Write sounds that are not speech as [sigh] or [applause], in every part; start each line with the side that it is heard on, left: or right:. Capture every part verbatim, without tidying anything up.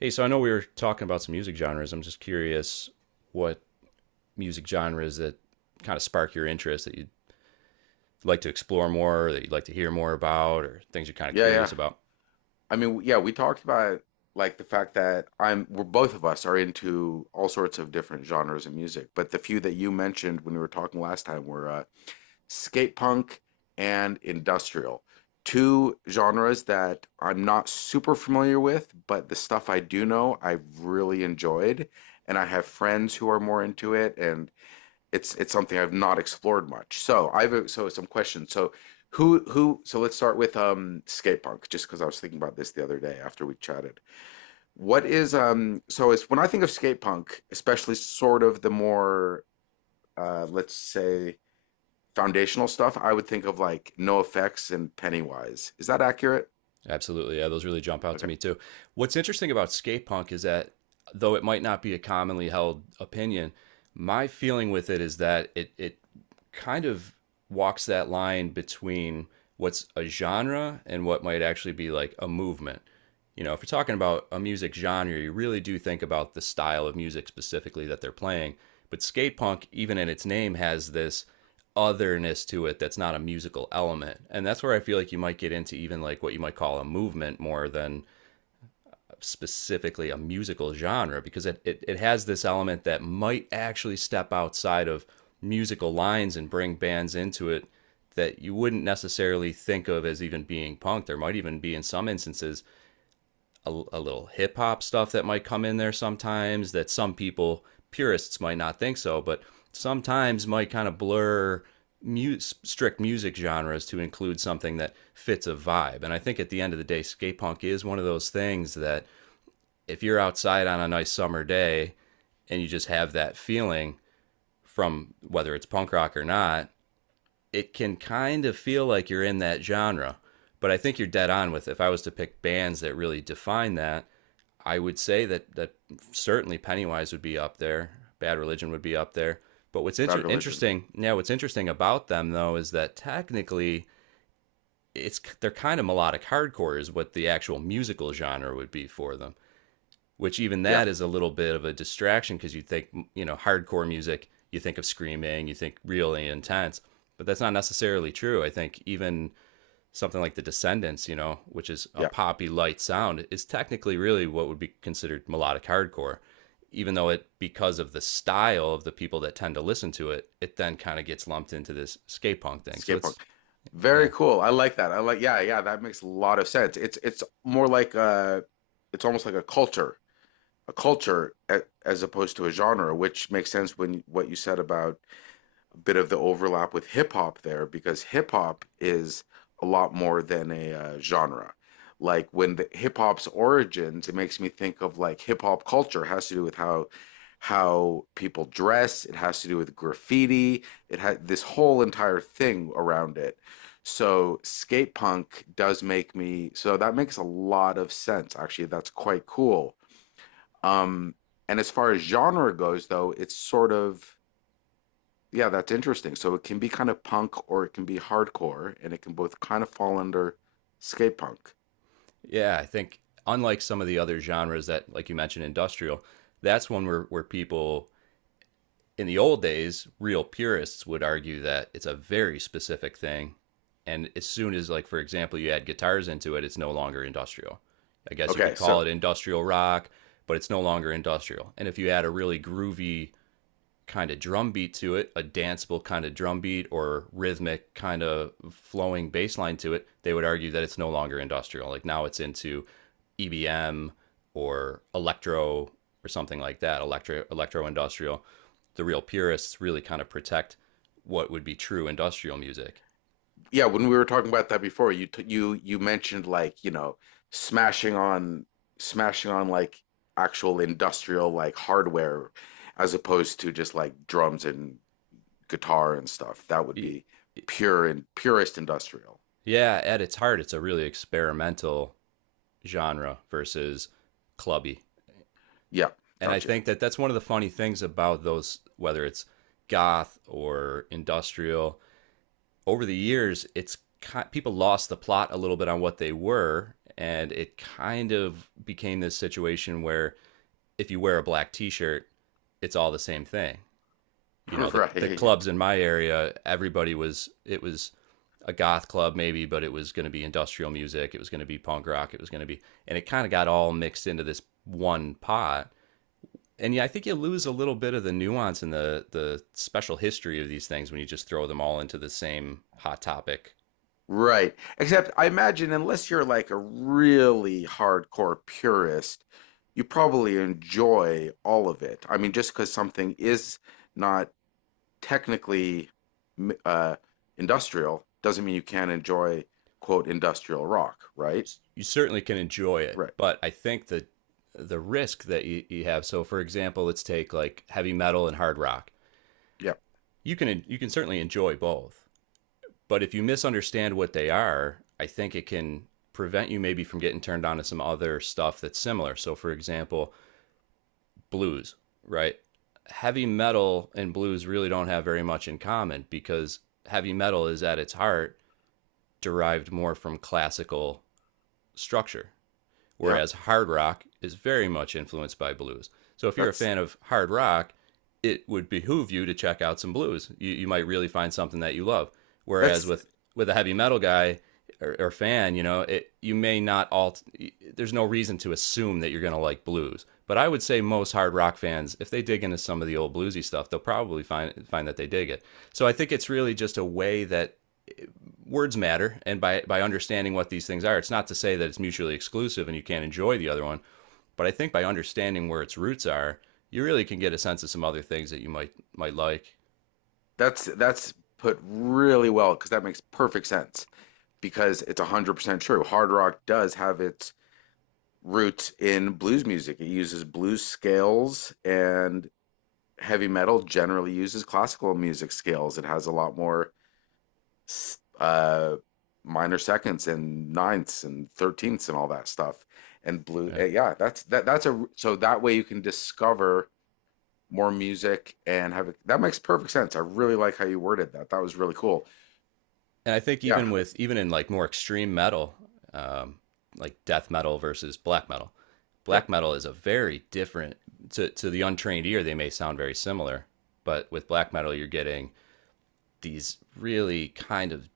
right: Hey, so I know we were talking about some music genres. I'm just curious what music genres that kind of spark your interest that you'd like to explore more, or that you'd like to hear more about, or things you're kind of
left: Yeah,
right: curious
left: yeah.
right: about.
left: I mean, yeah, we talked about like the fact that I'm we're both of us are into all sorts of different genres of music, but the few that you mentioned when we were talking last time were uh, skate punk and industrial. Two genres that I'm not super familiar with, but the stuff I do know, I've really enjoyed, and I have friends who are more into it, and it's it's something I've not explored much. So I've uh, so some questions. So who who so let's start with um skate punk just because I was thinking about this the other day after we chatted. What is um so it's when I think of skate punk, especially sort of the more uh let's say foundational stuff, I would think of like No Effects and Pennywise. Is that accurate?
right: Absolutely. Yeah, those really jump out to
left: Okay.
right: me too. What's interesting about skate punk is that though it might not be a commonly held opinion, my feeling with it is that it it kind of walks that line between what's a genre and what might actually be like a movement. You know, if you're talking about a music genre, you really do think about the style of music specifically that they're playing. But skate punk, even in its name, has this otherness to it that's not a musical element. And that's where I feel like you might get into even like what you might call a movement more than specifically a musical genre, because it, it, it has this element that might actually step outside of musical lines and bring bands into it that you wouldn't necessarily think of as even being punk. There might even be, in some instances, a, a little hip hop stuff that might come in there sometimes that some people purists might not think so, but sometimes might kind of blur mu- strict music genres to include something that fits a vibe. And I think at the end of the day, skate punk is one of those things that if you're outside on a nice summer day and you just have that feeling from whether it's punk rock or not, it can kind of feel like you're in that genre. But I think you're dead on with if I was to pick bands that really define that, I would say that that certainly Pennywise would be up there. Bad Religion would be up there. But what's
left: Bad
right: inter-
left: Religion.
right: interesting, yeah, what's interesting about them though is that technically it's they're kind of melodic hardcore is what the actual musical genre would be for them. Which even
left: Yeah,
right: that is a little bit of a distraction because you think, you know, hardcore music, you think of screaming, you think really intense, but that's not necessarily true. I think even something like the Descendants, you know, which is a
left: yeah.
right: poppy light sound, is technically really what would be considered melodic hardcore, even though it, because of the style of the people that tend to listen to it, it then kind of gets lumped into this skate punk thing. So
left: Skate punk.
right: it's,
left: Very
right: yeah.
left: cool. I like that. I like yeah, yeah, that makes a lot of sense. It's it's more like uh it's almost like a culture a culture as opposed to a genre, which makes sense when what you said about a bit of the overlap with hip hop there, because hip hop is a lot more than a uh, genre. Like when the hip hop's origins, it makes me think of like hip hop culture has to do with how how people dress, it has to do with graffiti, it had this whole entire thing around it. So skate punk does make me, so that makes a lot of sense. Actually, that's quite cool, um, and as far as genre goes, though, it's sort of yeah, that's interesting. So it can be kind of punk or it can be hardcore, and it can both kind of fall under skate punk.
right: Yeah, I think unlike some of the other genres that, like you mentioned, industrial, that's one where, where people in the old days, real purists would argue that it's a very specific thing. And as soon as, like, for example, you add guitars into it, it's no longer industrial. I guess you could
left: Okay,
right: call
left: so
right: it industrial rock, but it's no longer industrial. And if you add a really groovy kind of drum beat to it, a danceable kind of drum beat or rhythmic kind of flowing bass line to it, they would argue that it's no longer industrial. Like now it's into E B M or electro or something like that, electro electro industrial. The real purists really kind of protect what would be true industrial music.
left: yeah, when we were talking about that before, you t- you you mentioned like you know smashing on smashing on like actual industrial like hardware as opposed to just like drums and guitar and stuff. That would be pure and purest industrial.
right: Yeah, at its heart, it's a really experimental genre versus clubby,
left: Yeah,
right: and I
left: gotcha.
right: think that that's one of the funny things about those, whether it's goth or industrial. Over the years, it's people lost the plot a little bit on what they were, and it kind of became this situation where if you wear a black T-shirt, it's all the same thing.
left: [laughs]
right: You know, the the
left: Right.
right: clubs in my area, everybody was it was a goth club maybe, but it was going to be industrial music, it was going to be punk rock, it was going to be, and it kind of got all mixed into this one pot, and yeah, I think you lose a little bit of the nuance and the the special history of these things when you just throw them all into the same hot topic.
left: Right. Except I imagine unless you're like a really hardcore purist, you probably enjoy all of it. I mean, just because something is not technically m- uh, industrial doesn't mean you can't enjoy quote industrial rock, right?
right: You certainly can enjoy it,
left: Right.
right: but I think that the risk that you, you have. So, for example, let's take like heavy metal and hard rock.
left: Yeah.
right: You can you can certainly enjoy both, but if you misunderstand what they are, I think it can prevent you maybe from getting turned on to some other stuff that's similar. So, for example, blues, right? Heavy metal and blues really don't have very much in common because heavy metal is at its heart derived more from classical structure,
left: Yeah.
right: whereas hard rock is very much influenced by blues. So if you're a
left: That's
right: fan of hard rock, it would behoove you to check out some blues. You, you might really find something that you love. Whereas
left: that's
right: with with a heavy metal guy or, or fan, you know, it, you may not all. There's no reason to assume that you're going to like blues. But I would say most hard rock fans, if they dig into some of the old bluesy stuff, they'll probably find find that they dig it. So I think it's really just a way that words matter, and by by understanding what these things are, it's not to say that it's mutually exclusive and you can't enjoy the other one, but I think by understanding where its roots are, you really can get a sense of some other things that you might might like.
left: that's that's put really well because that makes perfect sense because it's one hundred percent true. Hard rock does have its roots in blues music. It uses blues scales, and heavy metal generally uses classical music scales. It has a lot more uh, minor seconds and ninths and thirteenths and all that stuff. And blue,
right: Yeah,
left: uh, yeah, that's that. That's a so that way you can discover more music and have it. That makes perfect sense. I really like how you worded that. That was really cool.
right: and I think
left: Yeah,
right: even with even in like more extreme metal, um, like death metal versus black metal,
left: yeah.
right: black metal is a very different to to the untrained ear they may sound very similar, but with black metal you're getting these really kind of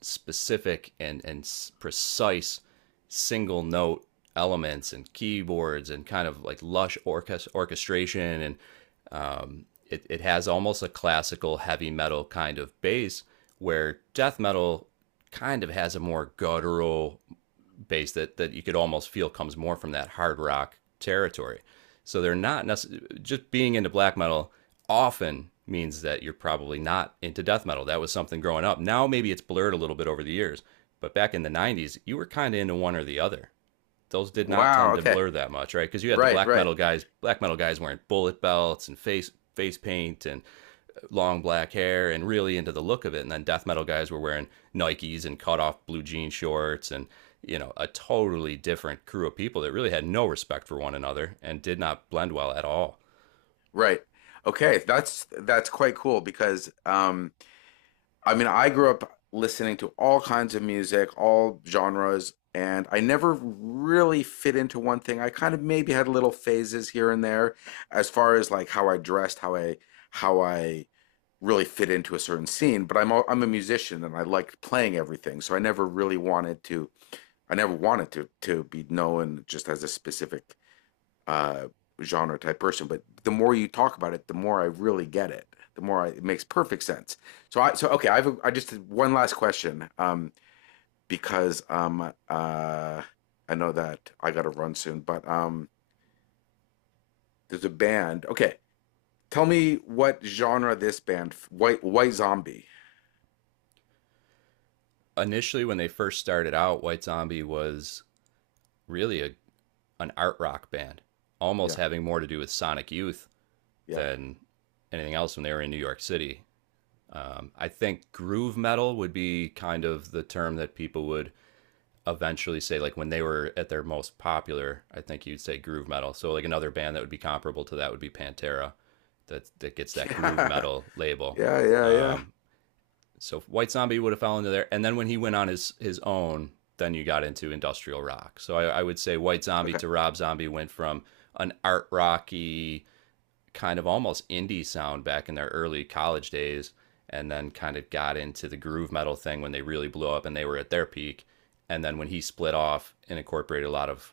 right: specific and and precise single note elements and keyboards and kind of like lush orchest- orchestration, and it, it has almost a classical heavy metal kind of bass, where death metal kind of has a more guttural bass that that you could almost feel comes more from that hard rock territory. So they're not necessarily just being into black metal often means that you're probably not into death metal. That was something growing up. Now maybe it's blurred a little bit over the years, but back in the nineties, you were kind of into one or the other. Those did not
left: Wow.
right: tend to
left: Okay.
right: blur that much, right? Because you had the
left: Right.
right: black
left: Right.
right: metal guys, black metal guys wearing bullet belts and face face paint and uh, long black hair and really into the look of it. And then death metal guys were wearing Nikes and cut off blue jean shorts and you know a totally different crew of people that really had no respect for one another and did not blend well at all.
left: Right. Okay. That's that's quite cool because um I mean, I grew up listening to all kinds of music, all genres, and I never really fit into one thing. I kind of maybe had little phases here and there as far as like how I dressed, how I how I really fit into a certain scene, but I'm a, I'm a musician and I liked playing everything. So I never really wanted to I never wanted to to be known just as a specific uh, genre type person. But the more you talk about it, the more I really get it. The more I, it makes perfect sense. So I so okay. I've I just did one last question, um, because um, uh, I know that I got to run soon, but um, there's a band. Okay, tell me what genre this band white white zombie.
right: Initially, when they first started out, White Zombie was really a, an art rock band, almost
left: Yeah,
right: having more to do with Sonic Youth
left: yeah,
right: than anything else when they were in New York City. I think groove metal would be kind of the term that people would eventually say like when they were at their most popular, I think you'd say groove metal. So like another band that would be comparable to that would be Pantera. That that gets that groove
left: yeah,
right: metal
left: [laughs]
right: label.
left: yeah, yeah, yeah.
right: Um, so White Zombie would have fallen into there. And then when he went on his his own, then you got into industrial rock. So I, I would say White Zombie
left: Okay,
right: to Rob Zombie went from an art rocky kind of almost indie sound back in their early college days and then kind of got into the groove metal thing when they really blew up and they were at their peak. And then when he split off and incorporated a lot of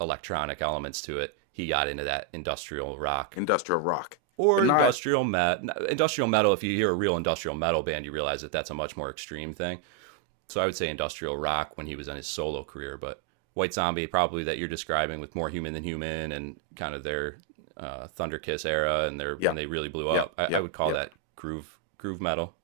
right: electronic elements to it, he got into that industrial rock
left: industrial rock, but
right: or
left: not.
right: industrial metal. industrial metal. If you hear a real industrial metal band, you realize that that's a much more extreme thing. So I would say industrial rock when he was on his solo career, but White Zombie probably that you're describing with more human than human and kind of their uh, Thunder Kiss era and their
left: Yeah,
right: when they really blew
left: yeah,
right: up. I, I
left: yeah,
right: would call
left: yeah.
right: that groove groove metal.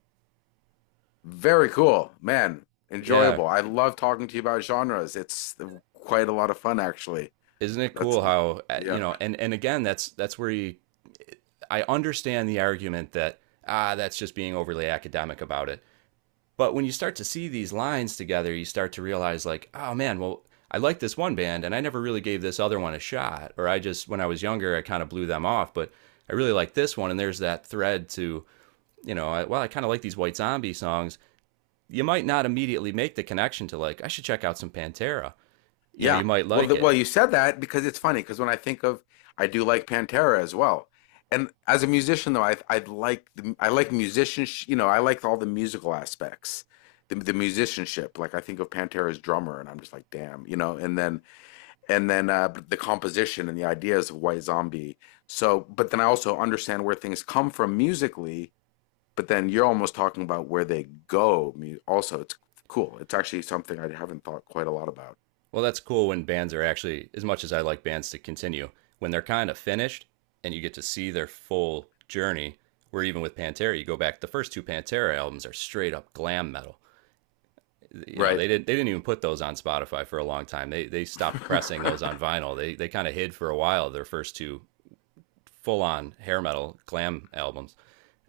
left: Very cool, man.
right: Yeah,
left: Enjoyable. I love talking to you about genres. It's quite a lot of fun, actually.
right: isn't it
left: That's
right: cool how uh, you
left: yeah,
right: know? And and again, that's that's where you, I understand the argument that ah that's just being overly academic about it. But when you start to see these lines together, you start to realize, like, oh man, well, I like this one band and I never really gave this other one a shot. Or I just, when I was younger, I kind of blew them off, but I really like this one. And there's that thread to, you know, I, well, I kind of like these White Zombie songs. You might not immediately make the connection to, like, I should check out some Pantera. You know, you
left: yeah.
right: might
left: Well,
right: like
left: the, well,
right: it.
left: you said that because it's funny. Because when I think of, I do like Pantera as well. And as a musician, though, I I like the, I like musicians. You know, I like all the musical aspects, the the musicianship. Like I think of Pantera's drummer, and I'm just like, damn, you know. And then and then uh, but the composition and the ideas of White Zombie. So, but then I also understand where things come from musically but then you're almost talking about where they go. I mean, also, it's cool. It's actually something I haven't thought quite a lot about.
right: Well, that's cool when bands are actually, as much as I like bands to continue, when they're kind of finished and you get to see their full journey, where even with Pantera, you go back, the first two Pantera albums are straight up glam metal. You know,
left: Right.
right: they didn't they didn't even put those on Spotify for a long time. They they
left: [laughs]
right: stopped pressing those on vinyl. They they kind of hid for a while their first two full on hair metal glam albums.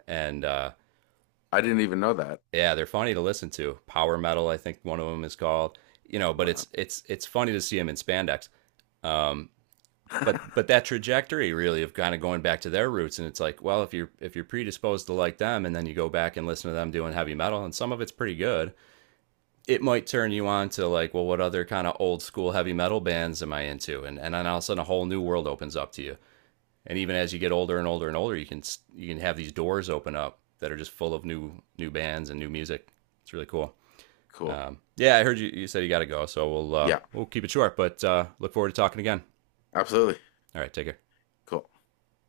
right: And uh
left: I didn't even know that.
right: yeah, they're funny to listen to. Power metal, I think one of them is called. You know, but
left: Wow.
right: it's it's it's funny to see them in spandex. But but
left: [laughs]
right: that trajectory really of kind of going back to their roots, and it's like well if you're if you're predisposed to like them and then you go back and listen to them doing heavy metal, and some of it's pretty good, it might turn you on to like well what other kind of old school heavy metal bands am I into, and and then all of a sudden a whole new world opens up to you. And even as you get older and older and older, you can you can have these doors open up that are just full of new new bands and new music. It's really cool.
left: Cool.
right: Yeah, I heard you, you said you got to go, so we'll uh
left: Yeah,
right: we'll keep it short, but uh look forward to talking again.
left: absolutely.
right: All right, take care.
left: Cool.